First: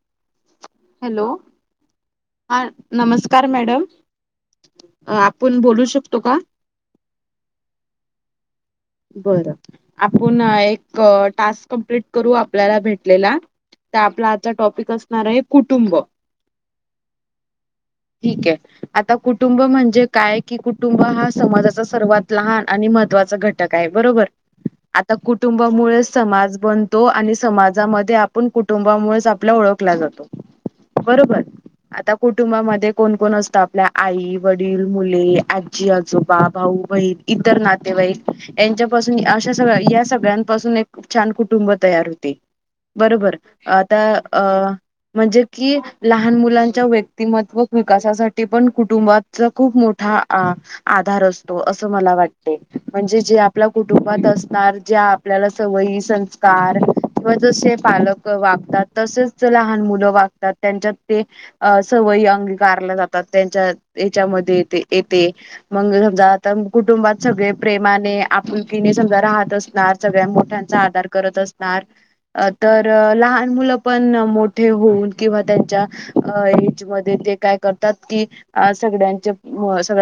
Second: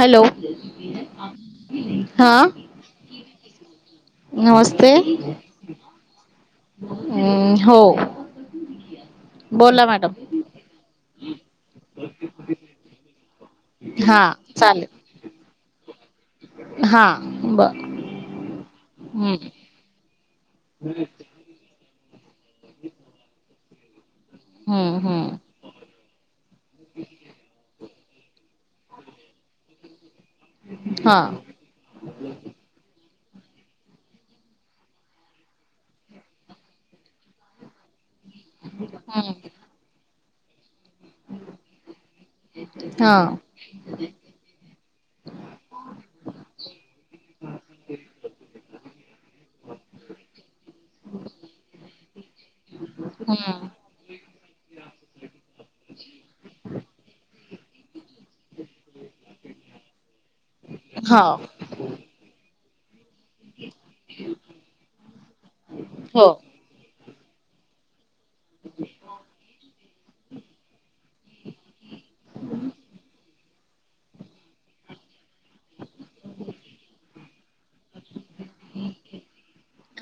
Hello. Hello हा. नमस्कार madam नमस्ते आपण बोलू शकतो. का? हम्म हो.. बर बोला मॅडम आपण एक टास्क कम्प्लीट करू आपल्याला भेटलेला.. तर हा आपला आजचा टॉपिक चालेल असणार आहे कुटुंब... हा बर ठीक आहे आता हम्म कुटुंब म्हणजे... काय आहे की कुटुंब हा समाजाचा सर्वात लहान आणि महत्त्वाचा घटक आहे बरोबर. हम्म आता हम्म कुटुंबामुळे समाज बनतो आणि समाजामध्ये आप.. आपण कुटुंबामुळेच आपला ओळखला जातो हा बरोबर... आता कुटुंबामध्ये कोण कोण असत? आपल्या आई- वडील, मुले, आजी-आजोबा, भाऊ- बहीण.... इतर नातेवाईक यांच्यापासून हम्म अशा सगळ्या सगळ्यांपासून एक.. छान कुटुंब तयार होते हा बरोबर आता अ... म्हणजे कि लहान मुलांच्या व्यक्तिमत्व विकासासाठी पण कुटुंबात... खूप मोठा आधार असतो असं मला वाटते म्हणजे जे आपल्या हम्म कु... असणार ज्या आपल्याला सवयी संस्कार किंवा जसे पालक... वागतात तसेच लहान मुलं वागतात त्यांच्यात ते हो सवयी अंगीकारला जातात.... त्यांच्या याच्यामध्ये येते मग हो समजा आता कुटुंबात सगळे... प्रेमाने आपुलकीने समजा राहत असणार सगळ्यां मोठ्यांचा आदार करत असणार... तर लहान मुलं... पण मोठे होऊन किंवा त्यांच्या एज मध्ये ते काय करतात. कि.... अ सगळ्यांचे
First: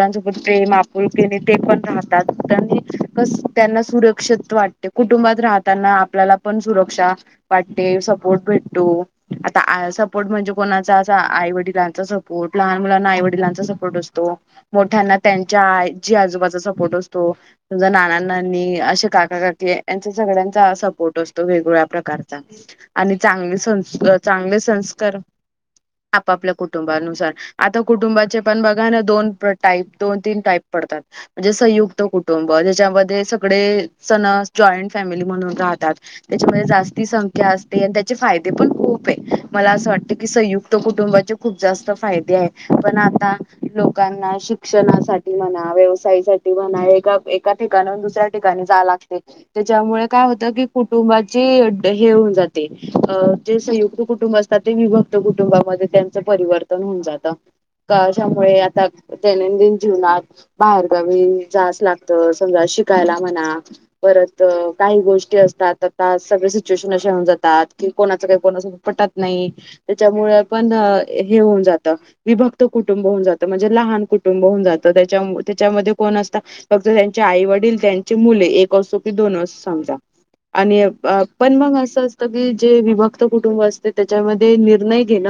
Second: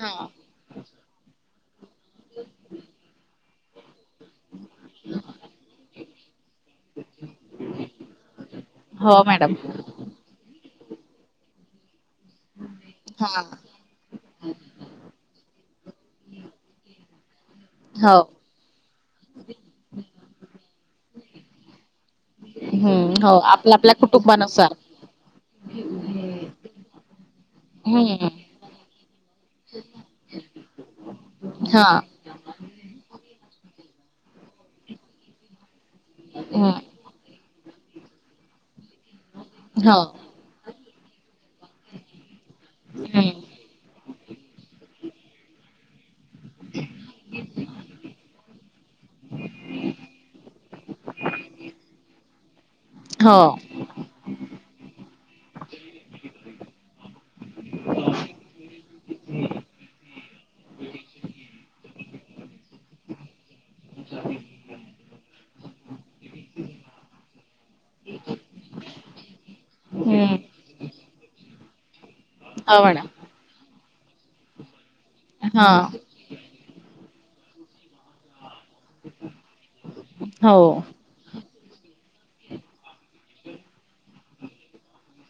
हा प्रेम आपुलकिने ते पण राहतात. त्यांना सुरक्षित वाटते कुटुंबात राहताना. आपल्याला पण सुरक्षा.. वाटते सपोर्ट भेटतो हो मॅडम आता सपोर्ट म्हणजे कोणाचा अस आई वडिलांचा सपो... ट लहान मुलांना आई हा वडिलांचा सपोर्ट असतो. मोठ्यांना त्यांच्या आजी आजोबाचा सपोर्ट असतो... त तुझा हो नानांना असे काका काकी यांचा सगळ्यांचा सपोर्ट असतो. वेगवेगळ्या प्रकार... आणि हम्म हो चांगले आपल्या सं आपल्या चांगले कुटुंबानुसार संस्कार.. आपापल्या कुटुंबानुसार... आता हम्म कुटुंबाचे पण बघा ना दोन टाईप दोन तीन टाईप पडतात म्हणजे हा संयुक्त.... कुटुंब ज्याच्यामध्ये सगळे सणस जॉईंट फॅमिली म्हणून राहतात.... त्याच्यामध्ये हम्म जास्ती संख्या असते आणि त्याचे फायदे पण खूप आहे मला असं हो वाटत..... संयुक्त कुटुंबाचे... खूप जास्त फायदे आहे. पण हम्म आता लोकांना शिक्षणासाठी म्हणा व्यवसायासाठी नाही ए एका ठिकाण दुसऱ्या.... ठिका जा लागते त्याच्यामुळे काय होतं कि कुटुंबाची हे होऊन जाते.... हो जे संयुक्त कुटुंब... ते विभक्त कुटुंबामध्ये त्यांचं परिवर्तन होऊन जातं.... अशामुळे आता दैनंदिन जीवनात बाहेर गावी जायला लागत समजा शिकायला म्हणा.... परत काही गोष्टी असतात आता सगळे सिच्युएशन असे होऊन जातात.... कि कोणाचं काही कोणास पटत नाही हम्म त्याच्यामुळे पण हे होऊन जात... विभक्त हो कुटुंब मॅडम होऊन जातं म्हणजे लहान कुटुंब होऊन जातं त्याच्या हा त्याच्यामध्ये कोण फक्त त्यांच्या आई वडील त्यांचे मुले... कसोपी दोनच समजा हो आणि... पण मग असं असतं की जे विभक्त कुटुंब असते त्याच्यामध्ये निर्णय घेण...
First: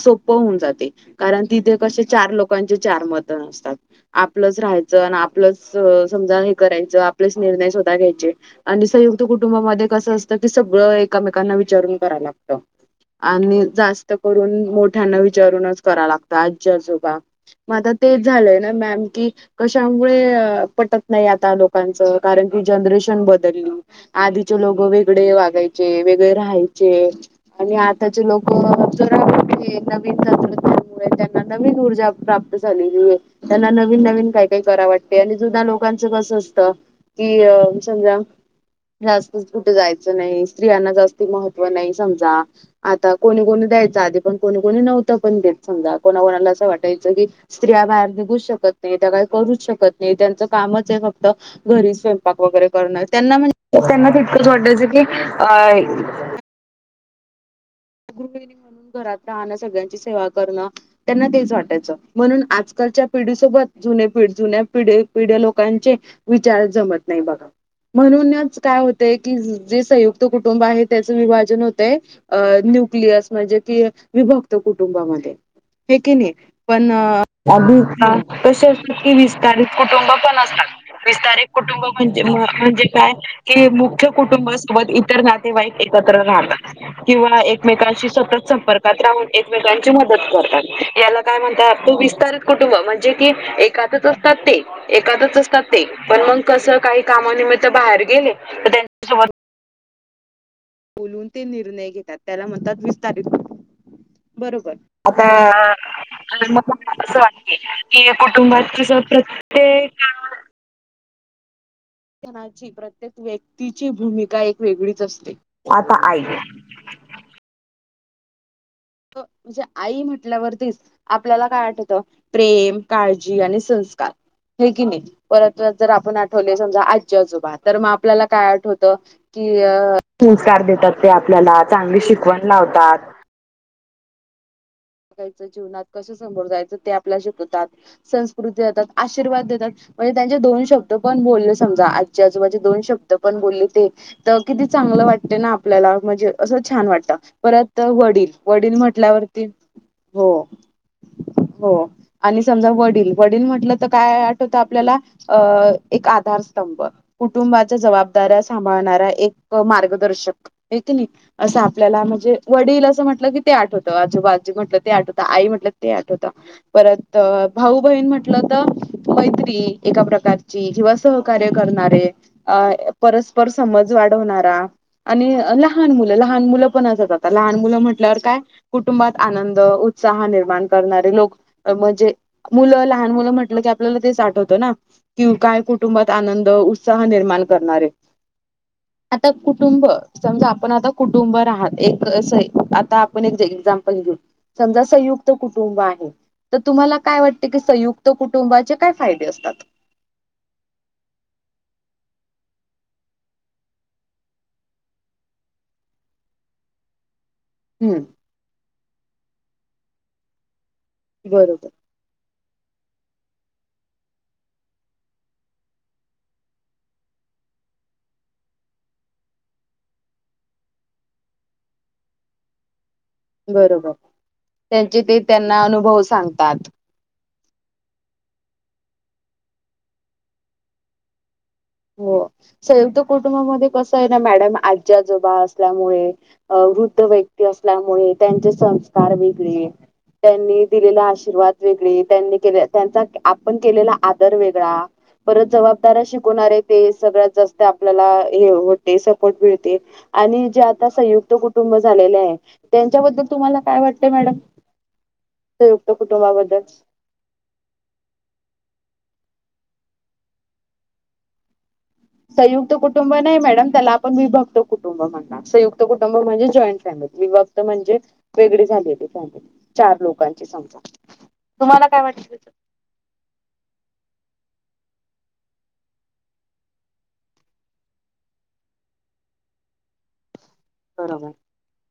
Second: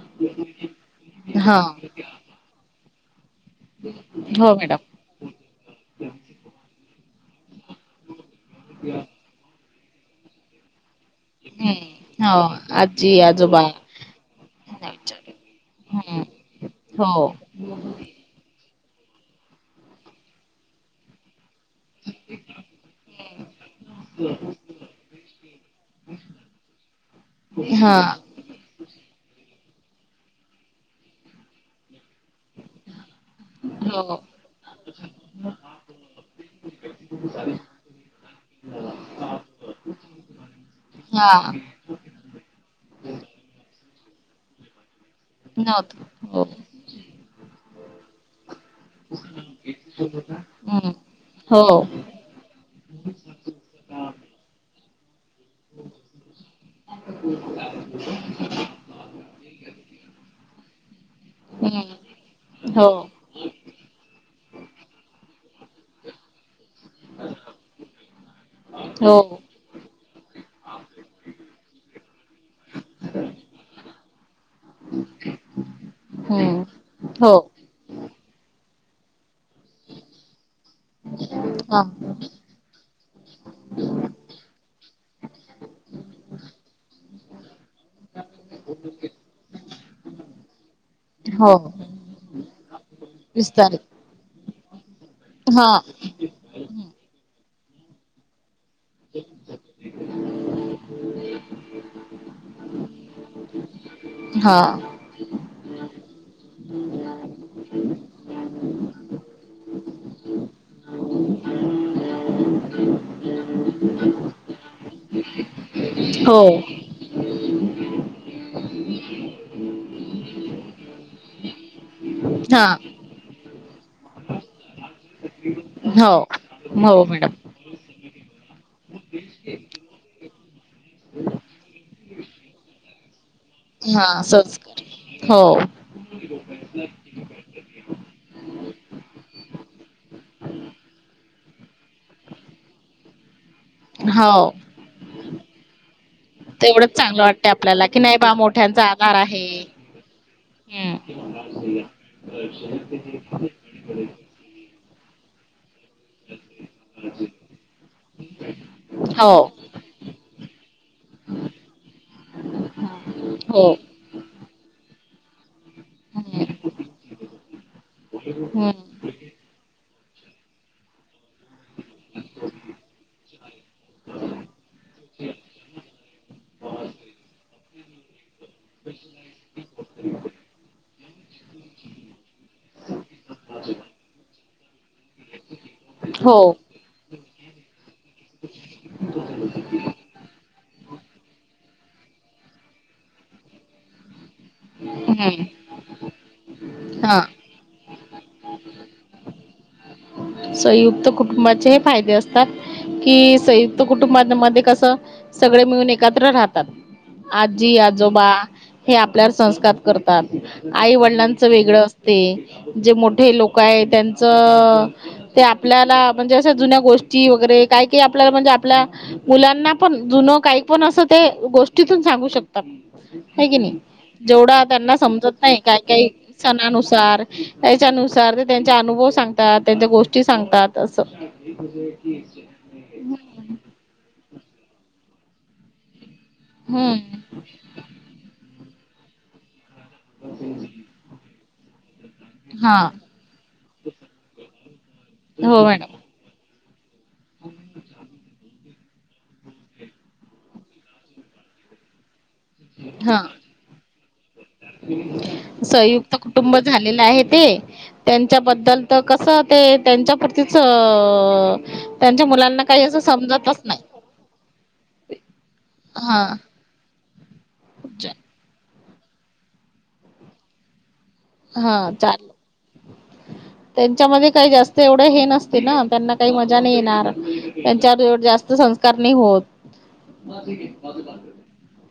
सोप होऊन जाते कारण हा तिथे कसे चार लोकांचे चार मत नते... हो आपलंच मॅडम राहायचं आपलंच समजा हे करायचं आपल्याच निर्णय य आणि संयुक्त कुटुंबामध्ये कसं असतं की सगळं... एकमेकांना विचारून कराव हम्म हो लागतं... आजी आणि आजोबा जास्त करून नाही मोठ्यांना विचारत. विचारूनच कराव हम्म लागतं आजच्या जगात हो मग आता तेच झालंय ना मॅम की कशामुळे पटक... नाही आता लोकांचं कारण की जनरेशन बदलली आधीचे लोक वेगळे वागायचे वेगळे राहायचे आणि हा आताचे लोक अ जरा नवीन तंत्रज्ञामुळे त्यांना नवीन ऊर्जा प्राप्त झालेली आहे त्यांना नवीन हो नवीन काय काय करा वाटते आणि जुना लोकांचं कस असत की अ समजा जास्तच कुठे जायचं नाही स्त्रियांना जास्त हा महत्त्व नाही समजा आता कोणी कोणी द्यायच आधी पण कोणी कोणी नव्हत. पण देत नव्हत समजा कोणा हो कोणाला असं वाटायचं की स्त्रिया बाहेर निघू शकत नाही. त्या का करूच शकत नाही त्यांचं कामच हम्म आहे फक्त हो घरी स्य क वगैरे करणार त्यांना म्हणज त्यांनाच इतकंच वाटायचं की अ [unintelligible] गरु काही म थोडासा राह सगळ्यांची सेवा करण त्यांना तेच वाटायचं हम्म म्हणून हो आजकालच्या पिढी सोबत जुने पिढी जुन्या पिढ पिढ्या लोकांचे विचार जमत नाही बघा म्हणूनच काय होतय हो की जे संयुक्त तो कुटुंब आहे त्याचं विभाजन होतंय न्युक्लिअस म्हणजे कि विभक्त कुटुंबामध्ये हे की नाही पण हम्म हो अध का कसे असतात की विस्तारित कुटुंब पण असतात विस्तार हा कुटुंब म्हण म्हणजे काय कि मुख्य कुटुंबासोबत इतर नातेवाईक एकत्र राहत किंवा एक एकमेकांशी सतत संपर्कात राहून एकमेकांची मदत करतात याला काय हो म्हणतात त विस्तार कुटुंब म्हणजे कि विस्तारित एकातच असतात ते एातच असतात हा ते पण मग कसं काही कामानिमित्त बाहेर गेले तर त्यांच्यासोबत बोलून ते निर्णय घेतात त्याला म्हणतात वीस तारीख हा बरोबर आता म वा कुटुबातस प्रत्येक प्रत्येक व्यक्तीची भूमिका एक वेगळीच असते आता आई हो म्हणजे आई म्हटल्यावरतीच आपल्याला काय आठवतं हा प्रेम काळजी आणि संस्कार हे की नाही परत जर हो आपण आठवले समजा हो आज मॅडम आजोबात तर मग आपल्याला काय आठवतं की अ संस्कार देतात ते आपल्याला चांगली शिकवण लावतात हा स च जीवनात कसं समोर जायचं ते आपल्याला शिकवतात संस्कृती देतात आशीर्वाद देतात म्हणजे त्यांचे दोन शब्द पण बोलले समज आज आजूबाचे दोन शब्द पण बोलले ते हो तर किती चांगलं वाटते ना आपल्याला म्हणजे असं छान तेवढंच वाटत चांगलं वाटते परत आपल्याला की नाही बा वडील वडील मोठ्यांचा आधार आहे म्हटल्यावरती हो हम्म हो आणि समजा वडील वडील म्हटलं तर काय आपल्याला एक आधार कुटुंबाच्या जबाबदाऱ्या सांभाळणारा हो एक मार्गदर्शक एक नाही असं आपल्याला म्हणजे वडील असं म्हटलं की ते हो आठवतं आजूबाज म्हटलं ते आठवत आई म्हटलं ते आठवत हम्म परत भाऊ बहीण म्हंटलं तर हम्म मैत्री एका प्रकारची किंवा सहकार्य करणारे अ परस्पर समज वाढवणारा आणि लहान मुलं लहान मुलं पण असत आता लहान मुलं म्हटल्यावर काय? कुटुंबात आनंद उत्साह निर्माण करणारे लोक म्हणजे मुलं लहान मुलं म्हंटलं की आपल्याला ते आठवतं ना कि काय कुटुंबात हो आनंद उत्साह निर्माण करणारे आता कुटुंब संघ आपण आता कुटुंब राहात एक आता आपण एक एक्झाम्पल घेऊ समजा संयुक्त हम्म कुटुंब आहे तर तुम्हाला हा काय वाट ते संयुक्त कुटुंबाचे काय फायदे असतात? संयुक्त कुटुंबाचे हे फायदे असतात कि संयुक्त कुटुंबामध्ये कसं सगळे मिळून एकत्र राहतात आजी हम्म आजोबा हे आपल्यावर संस्कार करतात आई वडिलांचं बरोबर वेगळं ते जे मोठे लोक आहे त्यांचं ते आपल्याला म्हणजे अशा जुन्या गोष्टी वगैरे काय काही आपल्याला म्हणजे आपल्या मुलांना पण जुनं काही पण असं ते गोष्टीतून सांगू शकतात ह की नाही बरोबर जेवढा त्यांना त्यांचे ते समजत नाही त्यांना काही अनुभव काही सांगतात क्षणानुसार त्याच्यानुसार ते त्यांचे अनुभव सांगतात. त्यांच्या गोष्टी सांगतात असं, हो संयुक्त कुटुंबामध्ये कस आहे ना मॅडम आजी आजोबा असल्यामुळे अ वृद्ध हम्म व्यक्ती असल्यामुळे त्यांचे संस्कार वेगळे त्यांनी दिलेला आशीर्वाद वेगळी त्यांनी केले हा त्यांचा आपण केलेला आदर वेगळा परत हो मॅडम जबाबदार शिकवणारे ते सगळ्यात जास्त आपल्याला हे ते सपोर्ट मिळते आणि जे आता संयुक्त कुटुंब झालेले आहे. हा त्यांच्याबद्दल तुम्हाला काय वाटत मॅडम? संयुक्त कुटुंब झालेलं आहे ते, त्यांच्याबद्दल तर कसं ते त्यांच्यापरतीच संयुक्त कुटुंब नाही मॅडम त्याला आपण विभक्त कुटुंब म्हण संयुक्त कुटुंब हा म्हणजे जॉईंट फॅमिली विभक्त म्हणजे वेगळी झाली त चार लोकांची समजा हा तुम्हाला काय चालले [unintelligible] त्यांच्यामध्ये काही जास्त एवढे हे नसते ना त्यांना काही मज्जा नाही येणार त्यांच्यावर एवढी जास्त करणे होत बरोबर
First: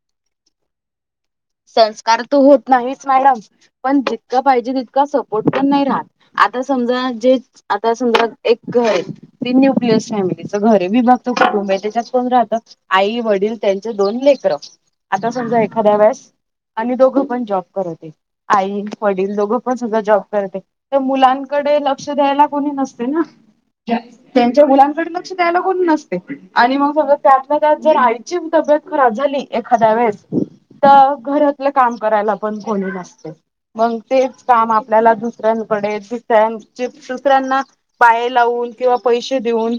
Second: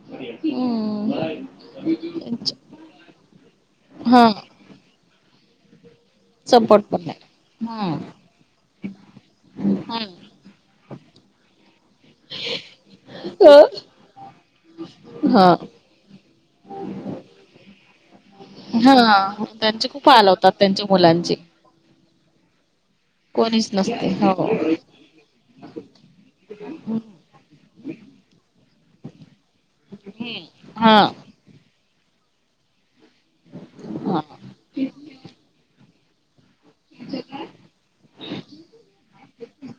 हं संस्कार तर होत नाहीच मॅडम पण हा जितका पाहिजे तितका सपोर्ट पण नाही राहत आता सपोर्ट समजा पण जे नाही आता हम्म समजा एक घर तीन न्यूक्लिअस फॅमिलीचं घर विभक्त कुटुंब आहे त्याच्यात कोण राहत? आई, वडील त्यांचे हम्म दोन लेकर आता हा समजा एखाद्या वेळेस आणि दोघं पण जॉब करतात आई वडील हा दोघं पण त्यांचे सुद्धा खूप जॉब हाल होतात करतात त्यांच्या तर मुलां मुलांचे लक्ष द्यायला कोणी न कोणीच नसते हो त्याच्या मुलांकडे लक्ष द्यायलाच कोणी नसतय त्यात त्या आईची तब्येत खराब झाली एखाद्या वेळेस हा तर घरातलं काम करायला पण कोणी जास्त मग हा तेच काम आपल्याला दुसऱ्यांकडे दुसऱ्यांना पाय लावून किंवा पैसे देऊन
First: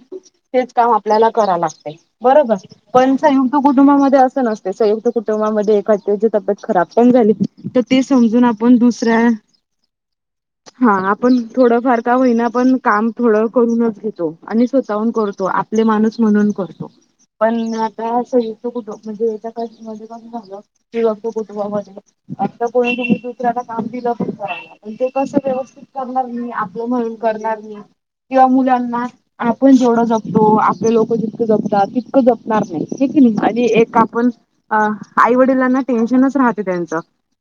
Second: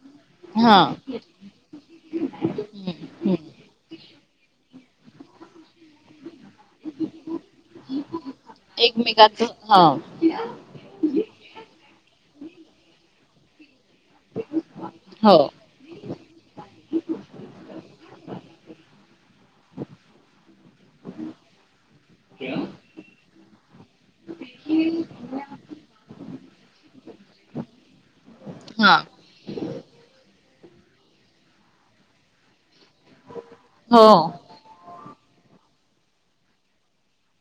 हेच हा काम, आपल्याला करायाला लागते बरोबर, पण हम्म संयुक्त कुटुंबामध्ये असं नसते संयुक्त कुटुंबामध्ये एखाद्यायचे खराब पण झाली तर ते समजून आपण दुसऱ्या, एकमेकांच हा हा आपण थोडंफार का होईना पण काम थोडं करूनच घेत. आणि स्वतःहून हो करतो आपले माणूस म्हणून करतो. पण आता असं येतो कुठं म्हणजे याच्या कस झालं. कुटुंब आता को तुम्ही दुसऱ्याला काम दिलं पण करा ते कसं व्यवस्थित, करणार मी आपलं म्हणून करणार मी, किंवा हा मुलांना आपण जेवढं जपतो आपले लोक जितकं जपतात तितक जपणार नाही की आणि एक हो आपण आई वडिलांना टेन्शनच राहते त्यांच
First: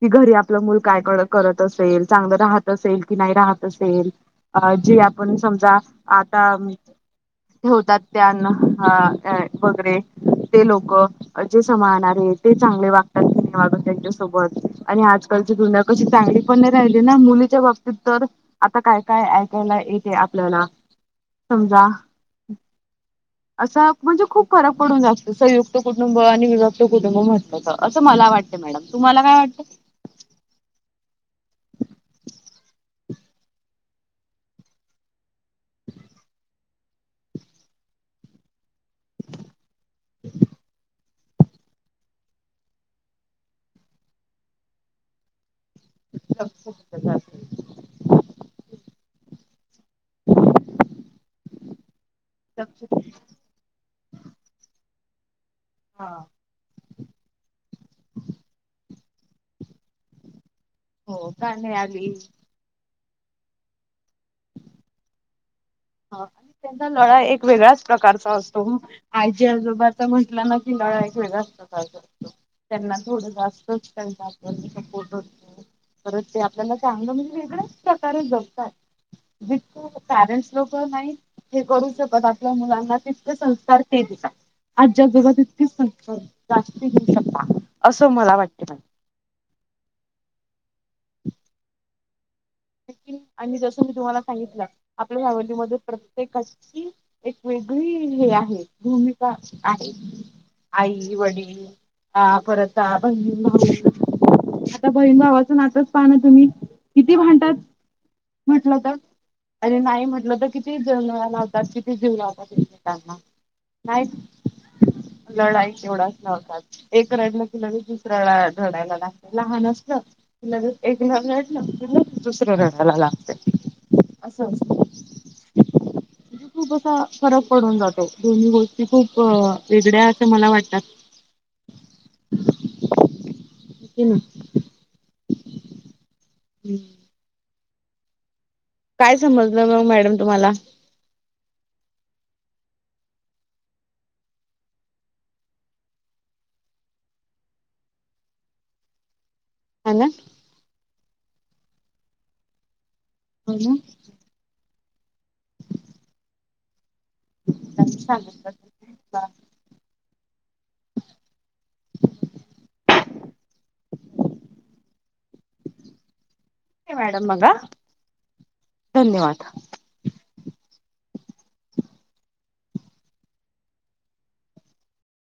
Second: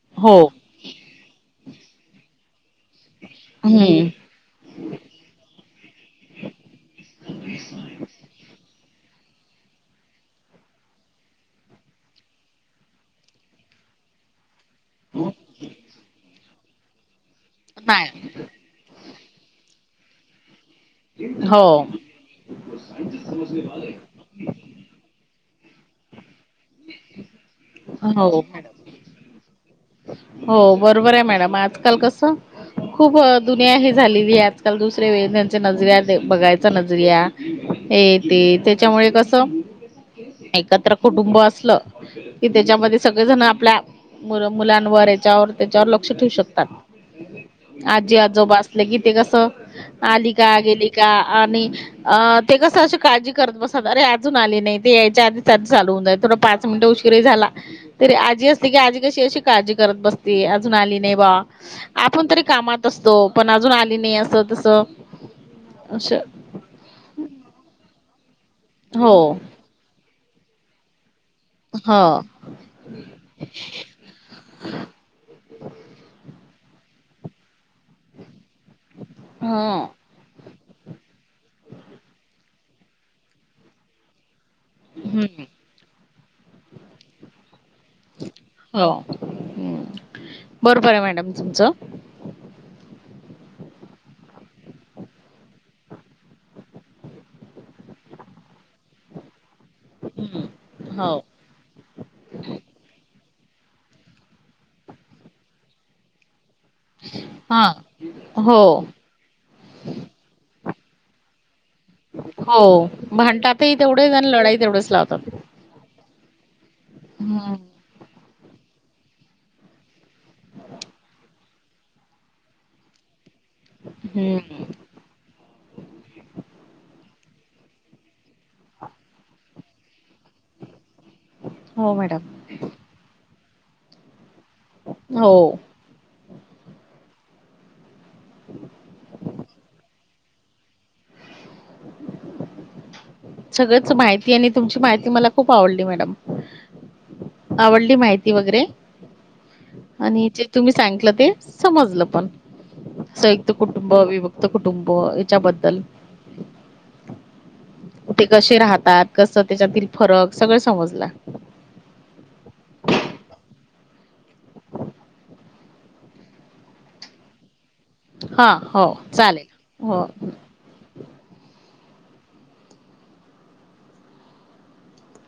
की घरी हो आपलं मुल काय करत असेल चांगल राहत असेल. की नाही राहत हम्म असेल अ जे आपण समजा आता ठेवतात त्यांना वगैरे ते लोक, जे सांभाळणारे ते चांगले वागतात, की वागत त्यांच्या सोबत आणि आजकालची दुनिया कशी चांगली पण नाही राहिली ना मुली च्या बाबतीत तर नाही आता काय काय ऐकायला येते आपल्याला, हो समजा असं म्हणजे खूप फरक पडून जगत संयुक्त कुटुंब आणि विभक्त कुटुंब म्हटलं असं मला हो वाटतं मॅडम तुम्हाला काय वाटतं? हो बरोबर आहे मॅडम आजकाल कस खूप दुनिया हे झालेली आहे. आजकाल दुसरे वे त्यांच्या नजर बघायचा नजरिया हे ते त्याच्यामुळे कस एकत्र कुटुंब असलं की त्याच्यामध्ये सगळेजण आपल्या मुल मुलांवर याच्यावर त्याच्यावर लक्ष ठेवू शकतात. लक्ष दिलं जात आजी आजोबा असले कि ते कस आली का गेली का आणि अ ते कसं अशी लक्ष काळजी करत बसत अरे अजून आली नाही ते यायच्या आधी, त्यात चालू होऊन हा जाईल, थोडा पाच मिनिटं उशीर झाला तरी आजी असते, की आजी कशी अशी काळजी करत बसते. अजून आली नाही हो बा का नाही आली आपण तरी, कामात असतो पण अजून आली नाही असं तस, आणि त्यांचा लळा एक वेगळ्याच प्रकारचा असतो. हो आजी आजोबा आता म्हटलं ना की लळा एक वेगळा असतो हो त्यांना थोडं जास्त, त्याचा पण सपोर्ट होतो. परत ते आपल्याला चांगल म्हणुन वेगळं प्रकारे जपतात. जे हो ते कारण लोक नाही हे करू शकत आपल्या मुलांना तितके संस्कार ते देतात. आजच्या जगात हम्म इतकीच संख्या जास्त घेऊ शकता असं मला वाटते. हम् बरोबर आहे मॅडम तुमचं, आणि जस मी तुम्हाला सांगितलं आपल्या फॅमिलीमध्ये प्रत्येकाची एक वेगळी हे आहे भूमिका आहे हम्म आई हो वडील, हा परत आ बहीण भाऊ आता बहीण भावाचं नातच पाह ना तुम्ही, किती हा भांडतात हो म्हटलं तर अरे नाही म्हटलं तर किती जन्माला, किती जीव लावलाना त्यांनी हो त्यांना भांडतातही नाही तेवढेच आणि लढाई तेवढेच लावतात. लढाई केवढाच नव्हता एका हम्म रडला कि लगेच दुस त रडायला लागला लहान असलं तिला एक रडल दुसर रडायला लागते अस, हम्म खूप असा फरक पडून जातो दोन्ही गोष्टी खूप वेगळ्या असं मला वाटतात हो मॅडम, [unintelligible] हो हम् हम् काय समजलं मग मॅडम तुम्हाला सगळंच माहिती आणि तुमची माहिती मला खूप आवडली मॅडम आवडली माहिती वगैरे ह ना आणि तुम्ही सांगलं ते समजलं पण संयुक्त कुटुंब अविभत कुटुंब याच्याबद्दल ते सांगितलं कसे राहता त कस त्याच्यातील फरक सगळं समजला ठेवते मॅडम मग हा हा हो चालेल हो